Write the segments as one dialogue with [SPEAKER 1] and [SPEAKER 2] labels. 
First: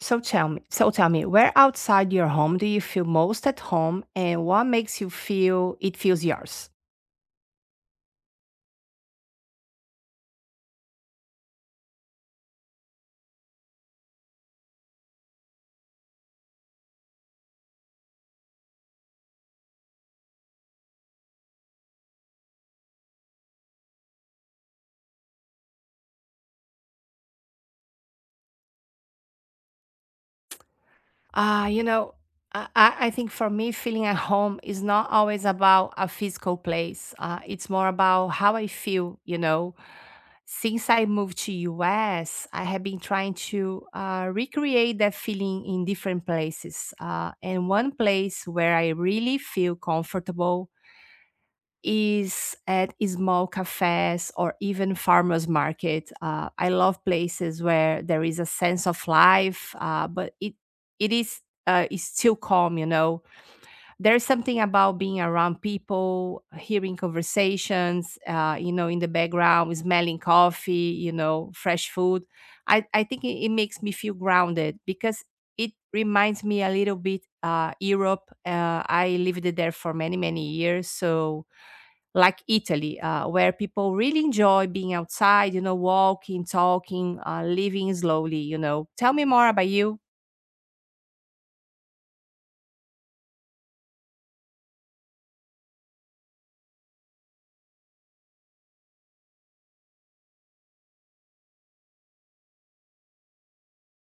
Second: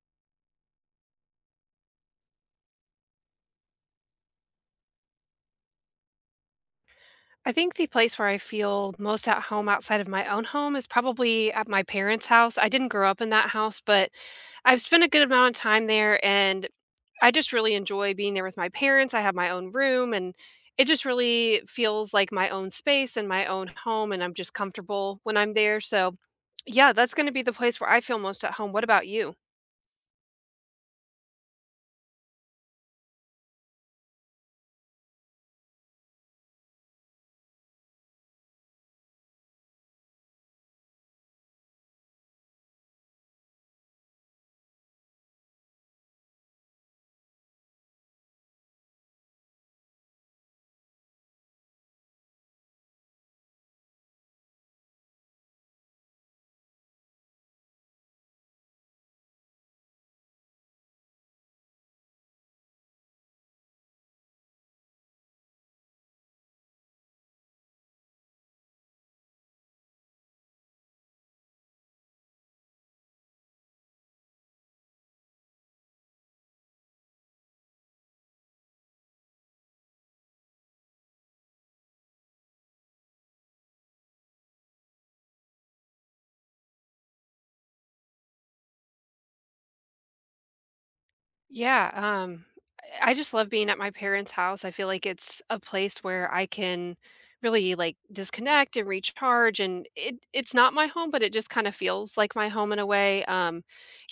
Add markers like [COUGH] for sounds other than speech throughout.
[SPEAKER 1] So tell me, where outside your home do you feel most at home and what makes you feel it feels yours?
[SPEAKER 2] I think the place where I feel most at home outside of my own home is probably at my parents' house. I didn't grow up in that house, but I've spent a good amount of time there, and I just really enjoy being there with my parents. I have my own room, and it just really feels like my own space and my own home, and I'm just comfortable when I'm there. So, yeah, that's going to be the place where I feel most at home. What about you?
[SPEAKER 1] Ah, you know, I think for me, feeling at home is not always about a physical place. It's more about how I feel. Since I moved to US, I have been trying to recreate that feeling in different places. And one place where I really feel comfortable is at small cafes or even farmers market. I love places where there is a sense of life, but it is still calm. You know, there's something about being around people, hearing conversations. In the background, smelling coffee. Fresh food. I think it makes me feel grounded because it reminds me a little bit Europe. I lived there for many many years, so like Italy, where people really enjoy being outside, you know, walking, talking, living slowly, you know. Tell me more about you.
[SPEAKER 2] Yeah, um, I just love being at my parents' house. I feel like it's a place where I can really, like, disconnect and recharge, and it's not my home, but it just kind of feels like my home in a way. Um,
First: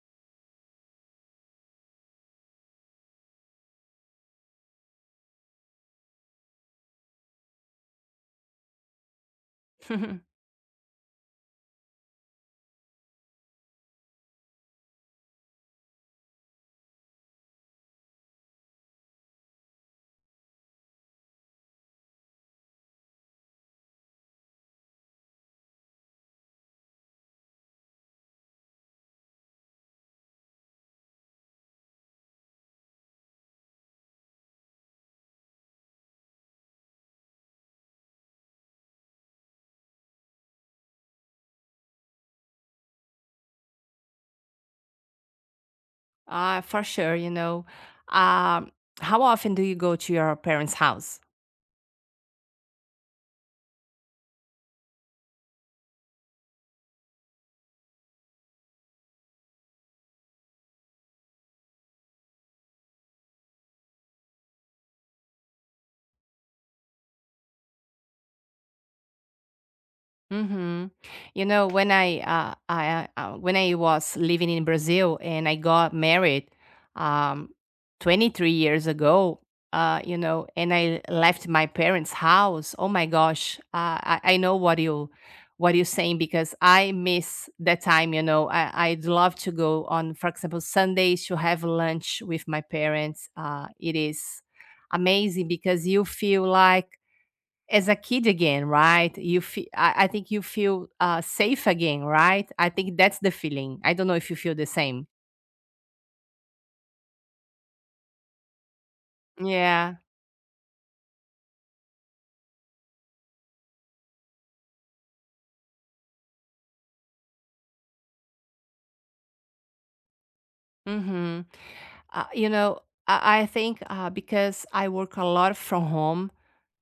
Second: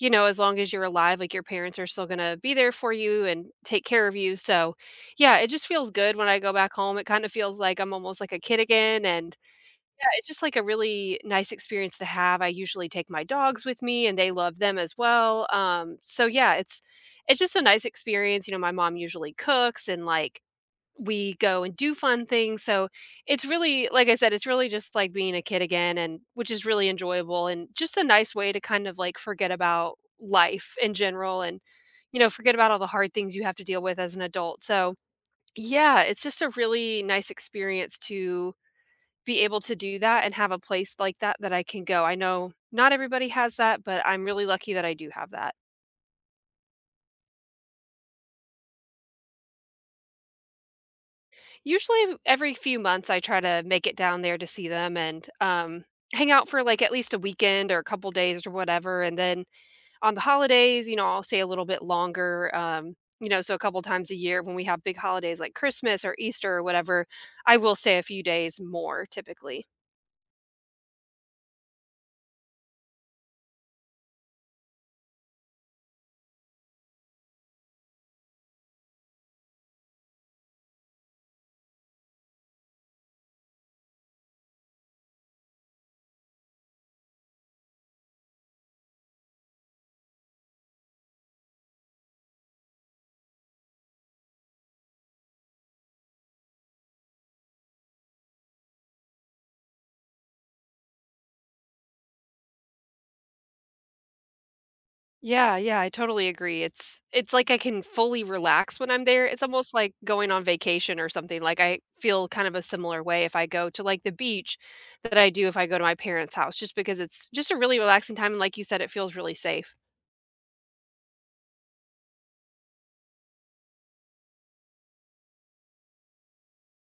[SPEAKER 2] you know, As long as you're alive, like, your parents are still gonna be there for you and take care of you. So yeah, it just feels good when I go back home. It kind of feels like I'm almost like a kid again, and yeah, it's
[SPEAKER 1] [LAUGHS]
[SPEAKER 2] just like a really nice experience to have. I usually take my dogs with me and they love them as well. So yeah, it's just a nice experience. You know, my mom usually cooks, and, like, we go and do fun things. So it's really, like I said, it's really just like being a kid again, and which is really enjoyable and just a nice way to kind of, like, forget about life in general, and, you know, forget about all the hard things you have to deal with as an adult. So yeah, it's just a really nice experience to be able to do that and have a place like that that I can go. I know not everybody has that, but I'm really lucky that I do have that.
[SPEAKER 1] For sure, you know. Um, how often do you go to your parents' house?
[SPEAKER 2] Usually every few months I try to make it down there to see them, and hang out for, like, at least a weekend or a couple days or whatever, and then on the holidays, I'll stay a little bit longer. So a couple times a year when we have big holidays like Christmas or Easter or whatever, I will stay a few days more typically.
[SPEAKER 1] Mhm. You know, when I when I was living in Brazil and I got married um 23 years ago, you know, and I left my parents' house. Oh my gosh. I know what you're saying because I miss that time, you know. I'd love to go, on for example, Sundays to have lunch with my parents. Uh, it is amazing because you feel like as a kid again, right? You feel, I think you feel safe again, right? I think that's the feeling. I don't know if you feel the same.
[SPEAKER 2] Yeah, yeah, I totally agree. It's like I can fully relax when I'm there. It's almost like
[SPEAKER 1] Yeah.
[SPEAKER 2] going on vacation or something. Like, I feel kind of a similar way if I go to, like, the beach that I do if I go to my parents' house, just because it's just a really relaxing time. And like you said, it feels really safe.
[SPEAKER 1] Mm-hmm. Uh, you know, I think because I work a lot from home,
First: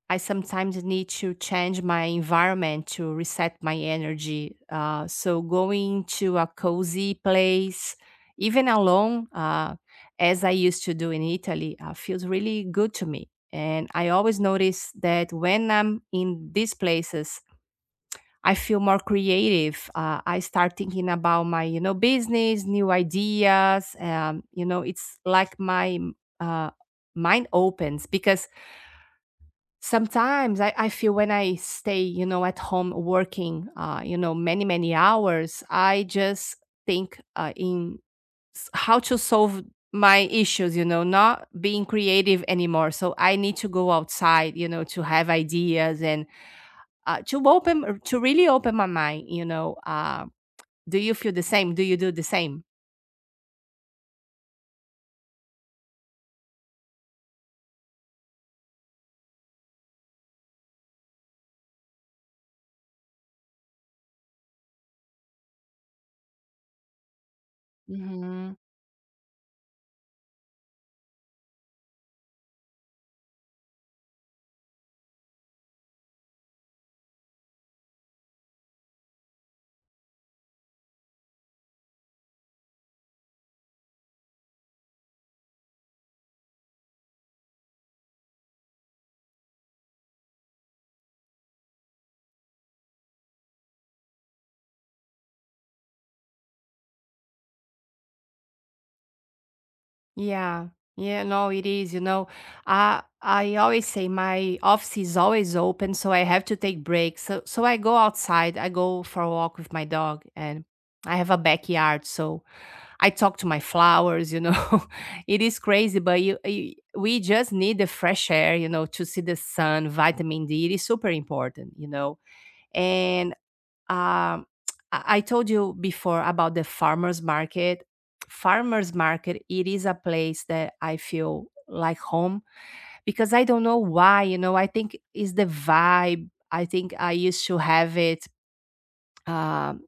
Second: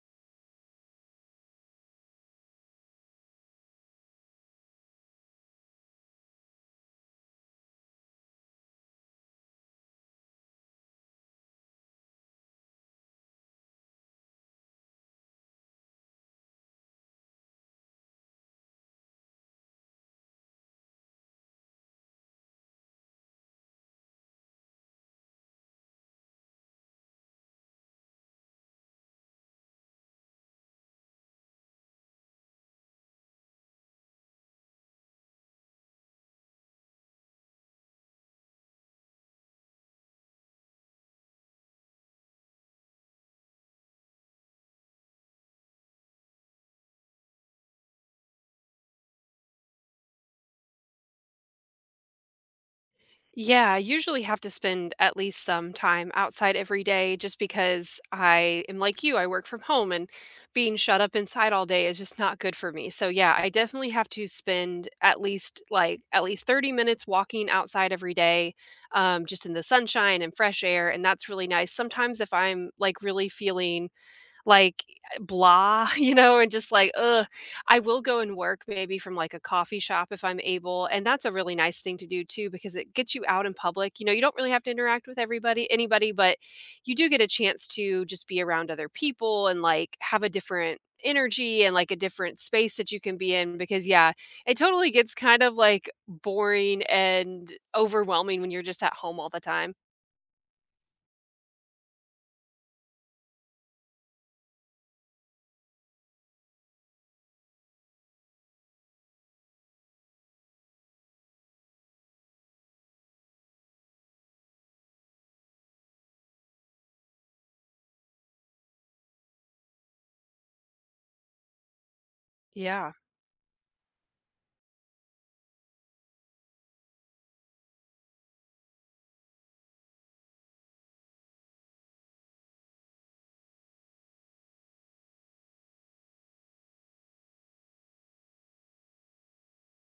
[SPEAKER 1] I sometimes need to change my environment to reset my energy. So going to a cozy place, even alone, as I used to do in Italy, feels really good to me. And I always notice that when I'm in these places, I feel more creative. I start thinking about my, you know, business, new ideas. You know, it's like my uh, mind opens because sometimes I feel when I stay, you know, at home working, you know, many, many hours, I just think how to solve my issues, you know, not being creative anymore. So I need to go outside, you know, to have ideas and to really open my mind, you know. Do you feel the same? Do you do the same?
[SPEAKER 2] Yeah, I usually have to spend at least some time outside every day just because I am like you, I work from home, and being shut up inside all day is just not good for me. So yeah, I definitely have to spend at least 30 minutes walking outside every
[SPEAKER 1] Hmm.
[SPEAKER 2] day, just in the sunshine and fresh air, and that's really nice. Sometimes if I'm, like, really feeling like, eh, blah, [LAUGHS] and just like, ugh. I will go and work maybe from, like, a coffee shop if I'm able, and that's a really nice thing to do too because it gets you out in public. You know, you don't really have to interact with everybody anybody, but you do get a chance to just be around other people and, like, have a different energy and, like, a different space that you can be in, because, yeah, it totally gets kind of, like, boring and overwhelming when you're just at home all the time.
[SPEAKER 1] Yeah. Yeah, no, it is. You know, I always say my office is always open, so I have to take breaks. So I go outside, I go for a walk with my dog, and I have a backyard, so I talk to my flowers, you know. [LAUGHS] It is crazy, but you we just need the fresh air, you know, to see the sun, vitamin D. It is super important, you know.
[SPEAKER 2] Yeah.
[SPEAKER 1] And um, I told you before about the farmers market. Farmers market, it is a place that I feel like home because I don't know why, you know. I think is the vibe. I think I used to have it um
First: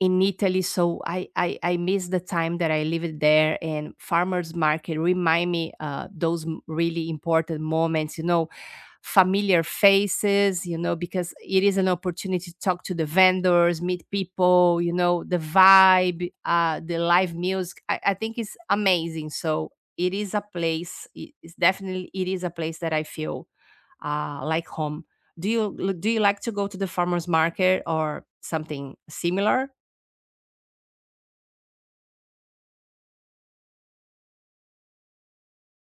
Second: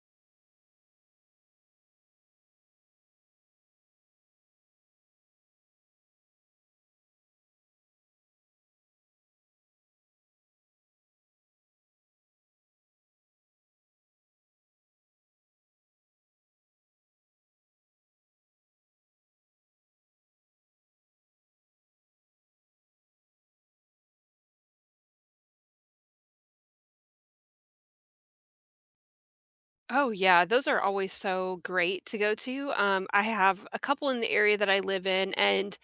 [SPEAKER 1] in Italy, so I miss the time that I lived there. And farmers market remind me those really important moments, you know, familiar faces, you know, because it is an opportunity to talk to the vendors, meet people, you know, the vibe, the live music. I think it's amazing. So it is a place. It is definitely it is a place that I feel like home. Do you do you like to go to the farmers market or something similar?
[SPEAKER 2] Oh yeah, those are always so great to go to. I have a couple in the area that I live in, and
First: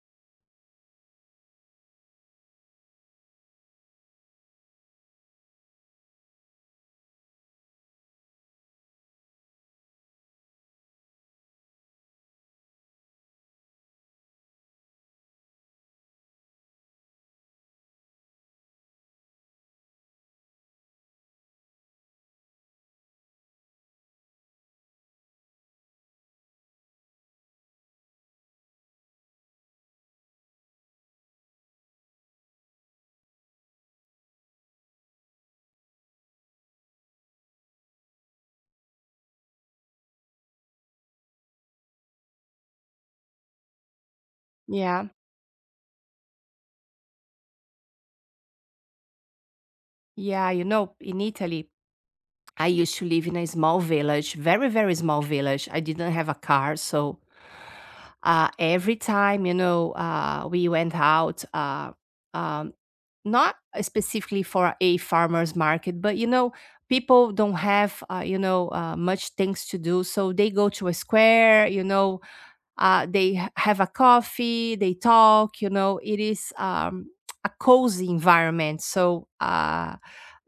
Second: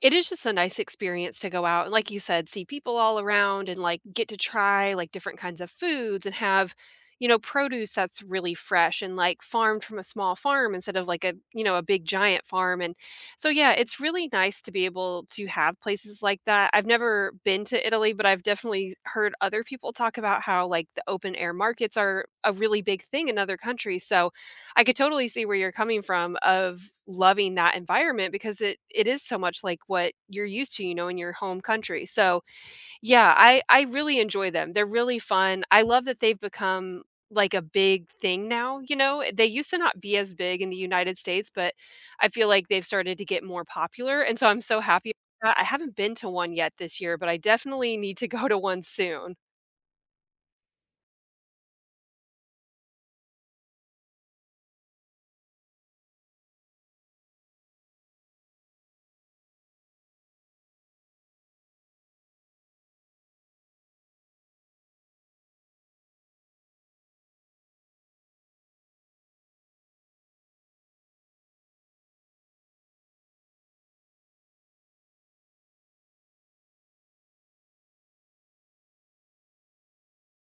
[SPEAKER 2] it is just a nice experience to go out and, like you said, see people all around and, like, get to try, like, different kinds of foods and have, you know, produce that's really fresh and, like, farmed from a small farm instead of, like, you know, a big giant farm, and so, yeah, it's really nice to be able to have places like that. I've never been to Italy, but I've definitely heard other people talk about how, like, the open air markets are a really big thing in other countries, so I could totally see where you're coming from of loving that environment because it is so much like what you're used to, you know, in your home country. So, yeah, I really enjoy them. They're really fun. I love that they've become, like, a big thing now, you know. They used to not be as big in the United States, but I feel like they've started to get more popular, and so I'm so
[SPEAKER 1] Yeah.
[SPEAKER 2] happy about that. I haven't been to one yet this year, but I definitely need to go to one soon.
[SPEAKER 1] Yeah, you know, in Italy, I used to live in a small village, very, very small village. I didn't have a car, so every time, you know, we went out, um, not specifically for a farmer's market, but you know, people don't have, you know, much things to do, so they go to a square, you know. Have a coffee, they talk, you know, it is a cozy environment. So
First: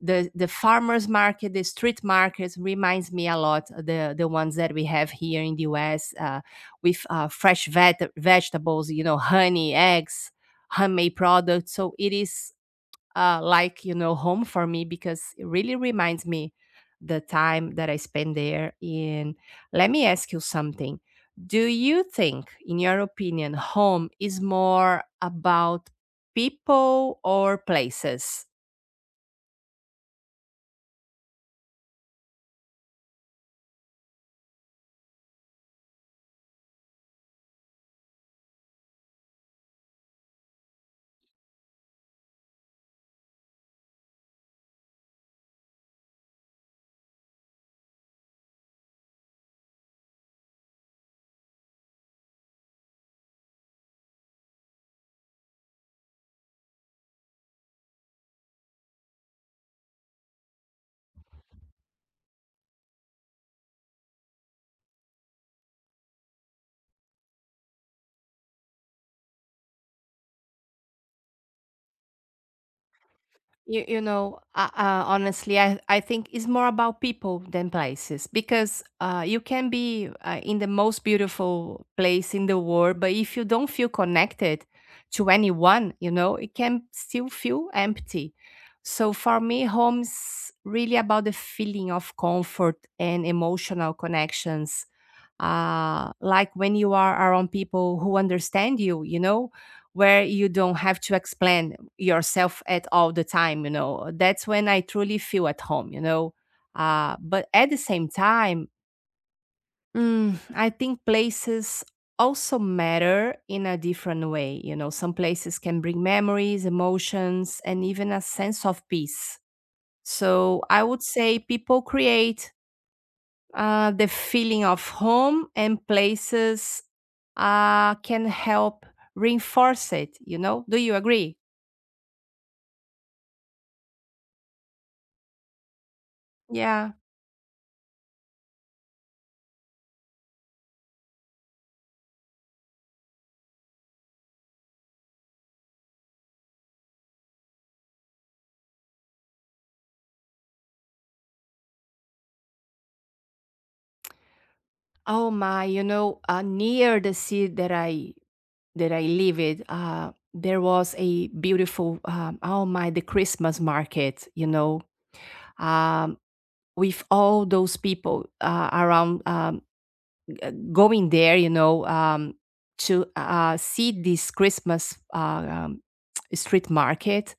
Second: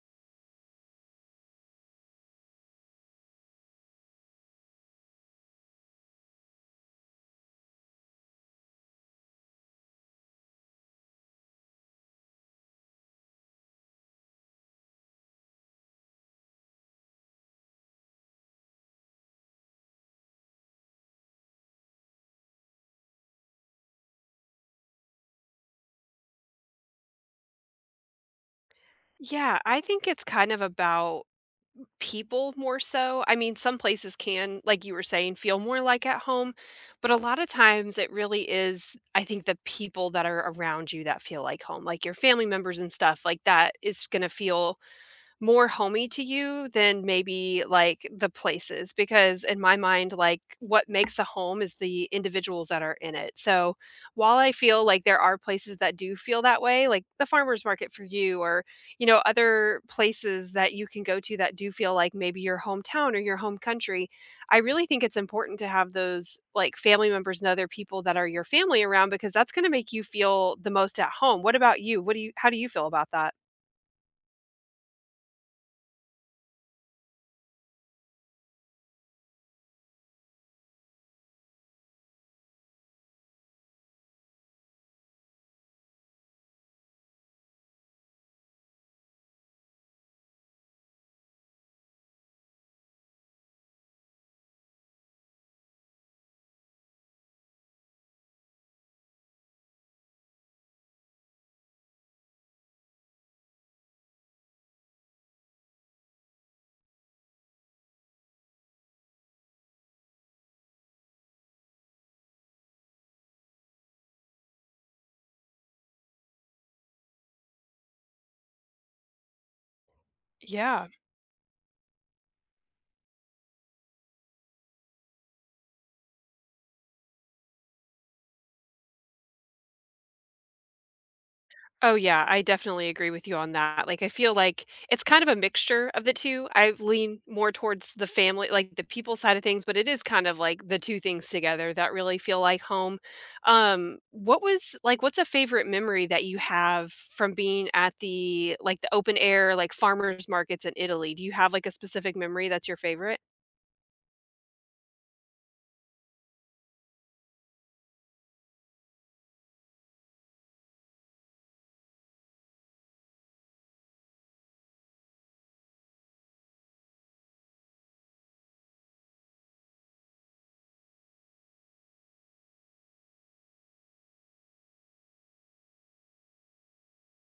[SPEAKER 1] the farmers market, the street markets reminds me a lot the ones that we have here in the US with fresh vegetables, you know, honey, eggs, handmade products. So it is like, you know, home for me because it really reminds me the time that I spent there. And let me ask you something. Do you think, in your opinion, home is more about people or places?
[SPEAKER 2] Yeah, I think it's kind of about people more so. I mean, some places can, like you were saying, feel more like at home, but a lot of times it really is, I think, the people that are around you that feel like home, like your family members and stuff like that is going to feel more homey to you than maybe, like, the places, because in my mind, like, what makes a home is the individuals that are in it, so, while I feel like there are places that do feel that way, like the farmer's market for you, or, you know, other places that you can go to that do feel like maybe your hometown or your home country, I really think it's important to have those, like, family members and other people that are your family around because that's gonna make you feel the most at home. What about you? What do you How do you feel about that?
[SPEAKER 1] Honestly, I think it's more about people than places because you can be in the most beautiful place in the world, but if you don't feel connected to anyone, you know, it can still feel empty. So for me, home is really about the feeling of comfort and emotional connections, like when you are around people who understand you, you know, where you don't have to explain yourself at all the time, you know, that's when I truly feel at home, you know. But at the same time, I think places also matter in a different way. You know, some places can bring memories, emotions, and even a sense of peace. So I
[SPEAKER 2] Yeah.
[SPEAKER 1] would say people create the feeling of home and places can help reinforce it, you know? Do you agree?
[SPEAKER 2] Oh, yeah, I definitely agree with you on that. Like, I feel like it's kind of a mixture of the two. I
[SPEAKER 1] Yeah.
[SPEAKER 2] lean more towards the family, like, the people side of things, but it is kind of like the two things together that really feel like home. What's a favorite memory that you have from being at the, like, the open air, like, farmers markets in Italy? Do you have, like, a specific memory that's your favorite?
[SPEAKER 1] Near the sea that I live it, there was a beautiful, oh my, the Christmas market, you know, um, with all those people around going there, you know, to see this Christmas um, street market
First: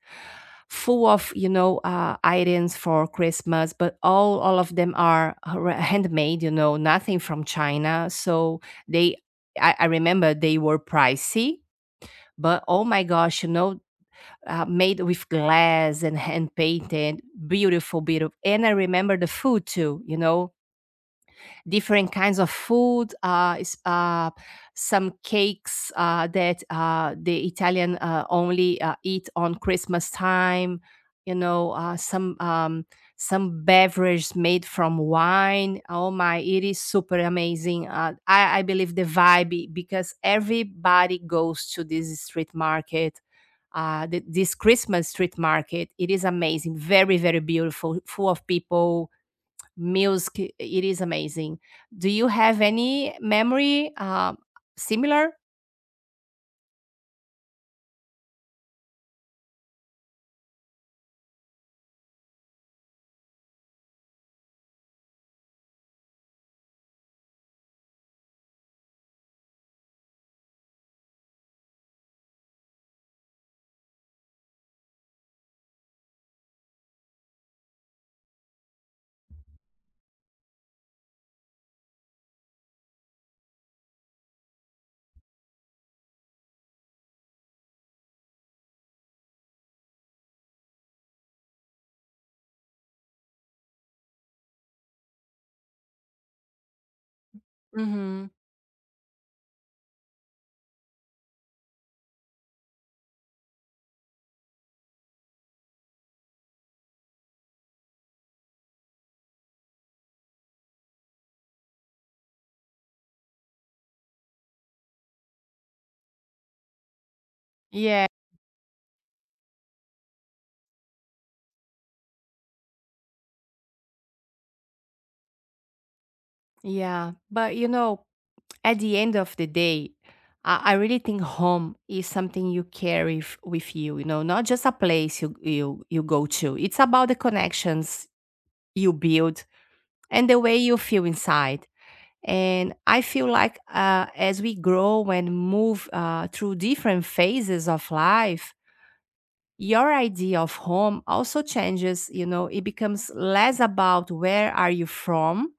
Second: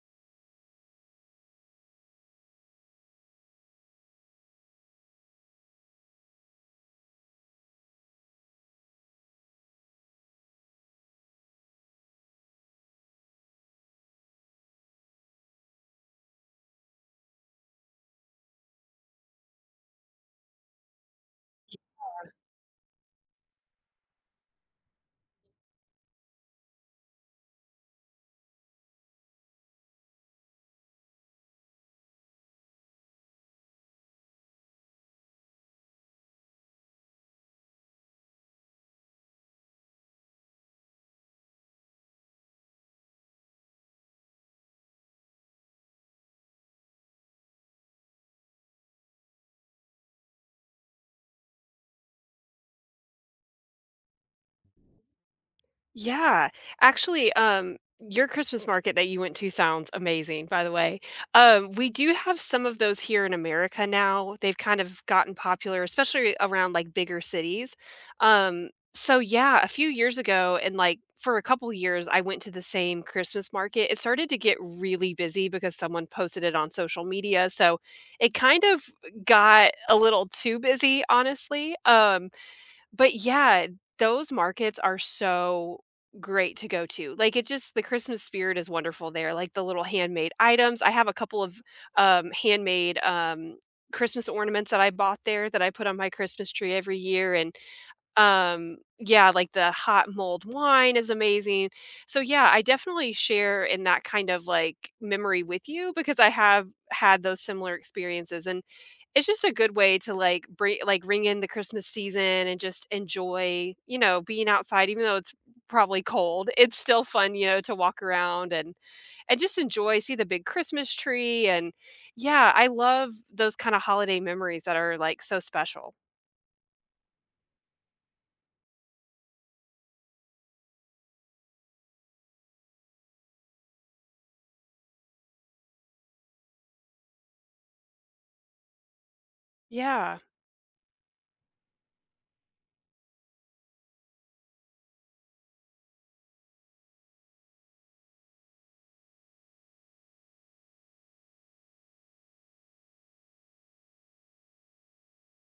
[SPEAKER 1] full of, you know, items for Christmas, but all of them are handmade, you know, nothing from China. So they, I remember they were pricey, but oh my gosh, you know, made with glass and hand painted, beautiful, beautiful. And I remember the food too, you know, different kinds of food, some cakes that the Italian only eat on Christmas time. You know, some beverage made from wine. Oh my, it is super amazing. I believe the vibe because everybody goes to this street market. This Christmas street market, it is amazing, very, very beautiful, full of people. Music, it is amazing. Do you have any memory similar?
[SPEAKER 2] Yeah. Actually, your Christmas market that you went to sounds amazing, by the way. We do have some of those here in America now. They've kind of gotten popular, especially around, like, bigger cities. So yeah, a few years ago and, like, for a couple years, I went to the same Christmas market. It started to get really busy because someone posted it on social media. So it kind of got a little too busy, honestly. But yeah, those markets are so great to go to. Like, it just the Christmas spirit is wonderful there. Like, the little handmade items. I have a couple of handmade Christmas ornaments that I bought there that I put on my Christmas tree every year, and
[SPEAKER 1] Hmm.
[SPEAKER 2] yeah, like, the hot mulled wine is amazing. So yeah, I definitely share in that kind of, like, memory with you because I have had those similar experiences, and it's just a good way to, like, ring in the Christmas season and just enjoy, you know, being outside even though it's probably cold. It's still fun, you know, to walk
[SPEAKER 1] Yeah,
[SPEAKER 2] around and just enjoy, see the big Christmas tree, and yeah, I love those kinda holiday memories that are, like, so special.
[SPEAKER 1] yeah. But you know, at the end of the day, I really think home is something you carry with you, you know, not just a place you go to. It's about the connections you build
[SPEAKER 2] Yeah,
[SPEAKER 1] and the way you feel inside. And I feel like as we grow and move through different phases of life, your idea of home also changes, you know. It becomes less about where are you from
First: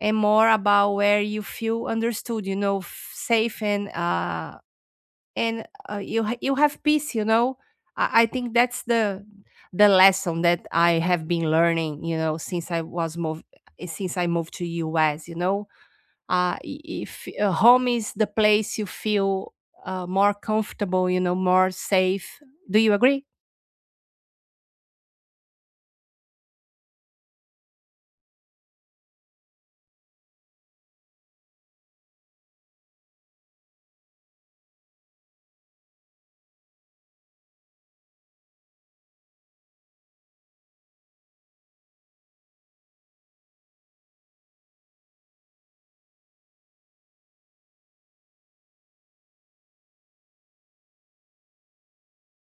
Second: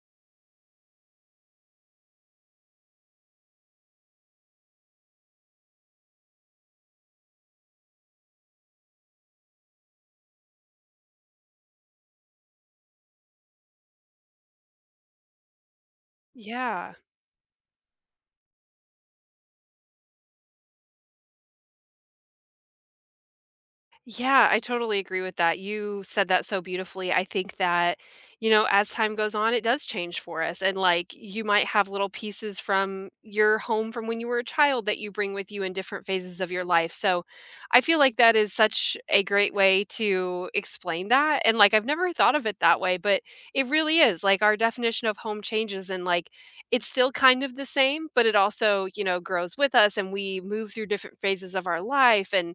[SPEAKER 1] and more about where you feel understood, you know, safe, and you you have peace, you know. I think that's the lesson that I have been learning, you know, since I was moved since I moved to US, you know. I-
[SPEAKER 2] yeah.
[SPEAKER 1] if Home is the place you feel more comfortable, you know, more safe. Do you agree?
[SPEAKER 2] Yeah, I totally agree with that. You said that so beautifully. I think that, you know, as time goes on, it does change for us. And, like, you might have little pieces from your home from when you were a child that you bring with you in different phases of your life. So I feel like that is such a great way to explain that. And like I've never thought of it that way, but it really is. Like, our definition of home changes, and like it's still kind of the same, but it also, you know, grows with us and we move through different phases of our life, and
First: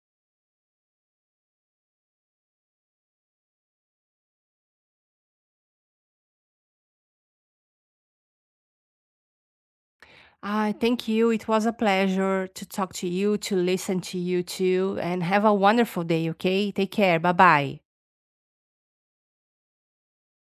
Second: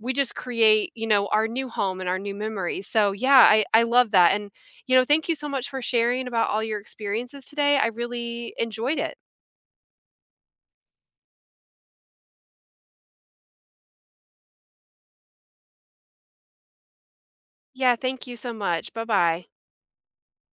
[SPEAKER 2] we just create, you know, our new home and our new memories. So yeah, I love that. And, you know, thank you so much for sharing about all your experiences today. I really enjoyed it.
[SPEAKER 1] Ah, thank you. It was a pleasure to talk to you, to listen to you too, and have a wonderful day, okay? Take care. Bye bye.
[SPEAKER 2] Yeah, thank you so much. Bye bye.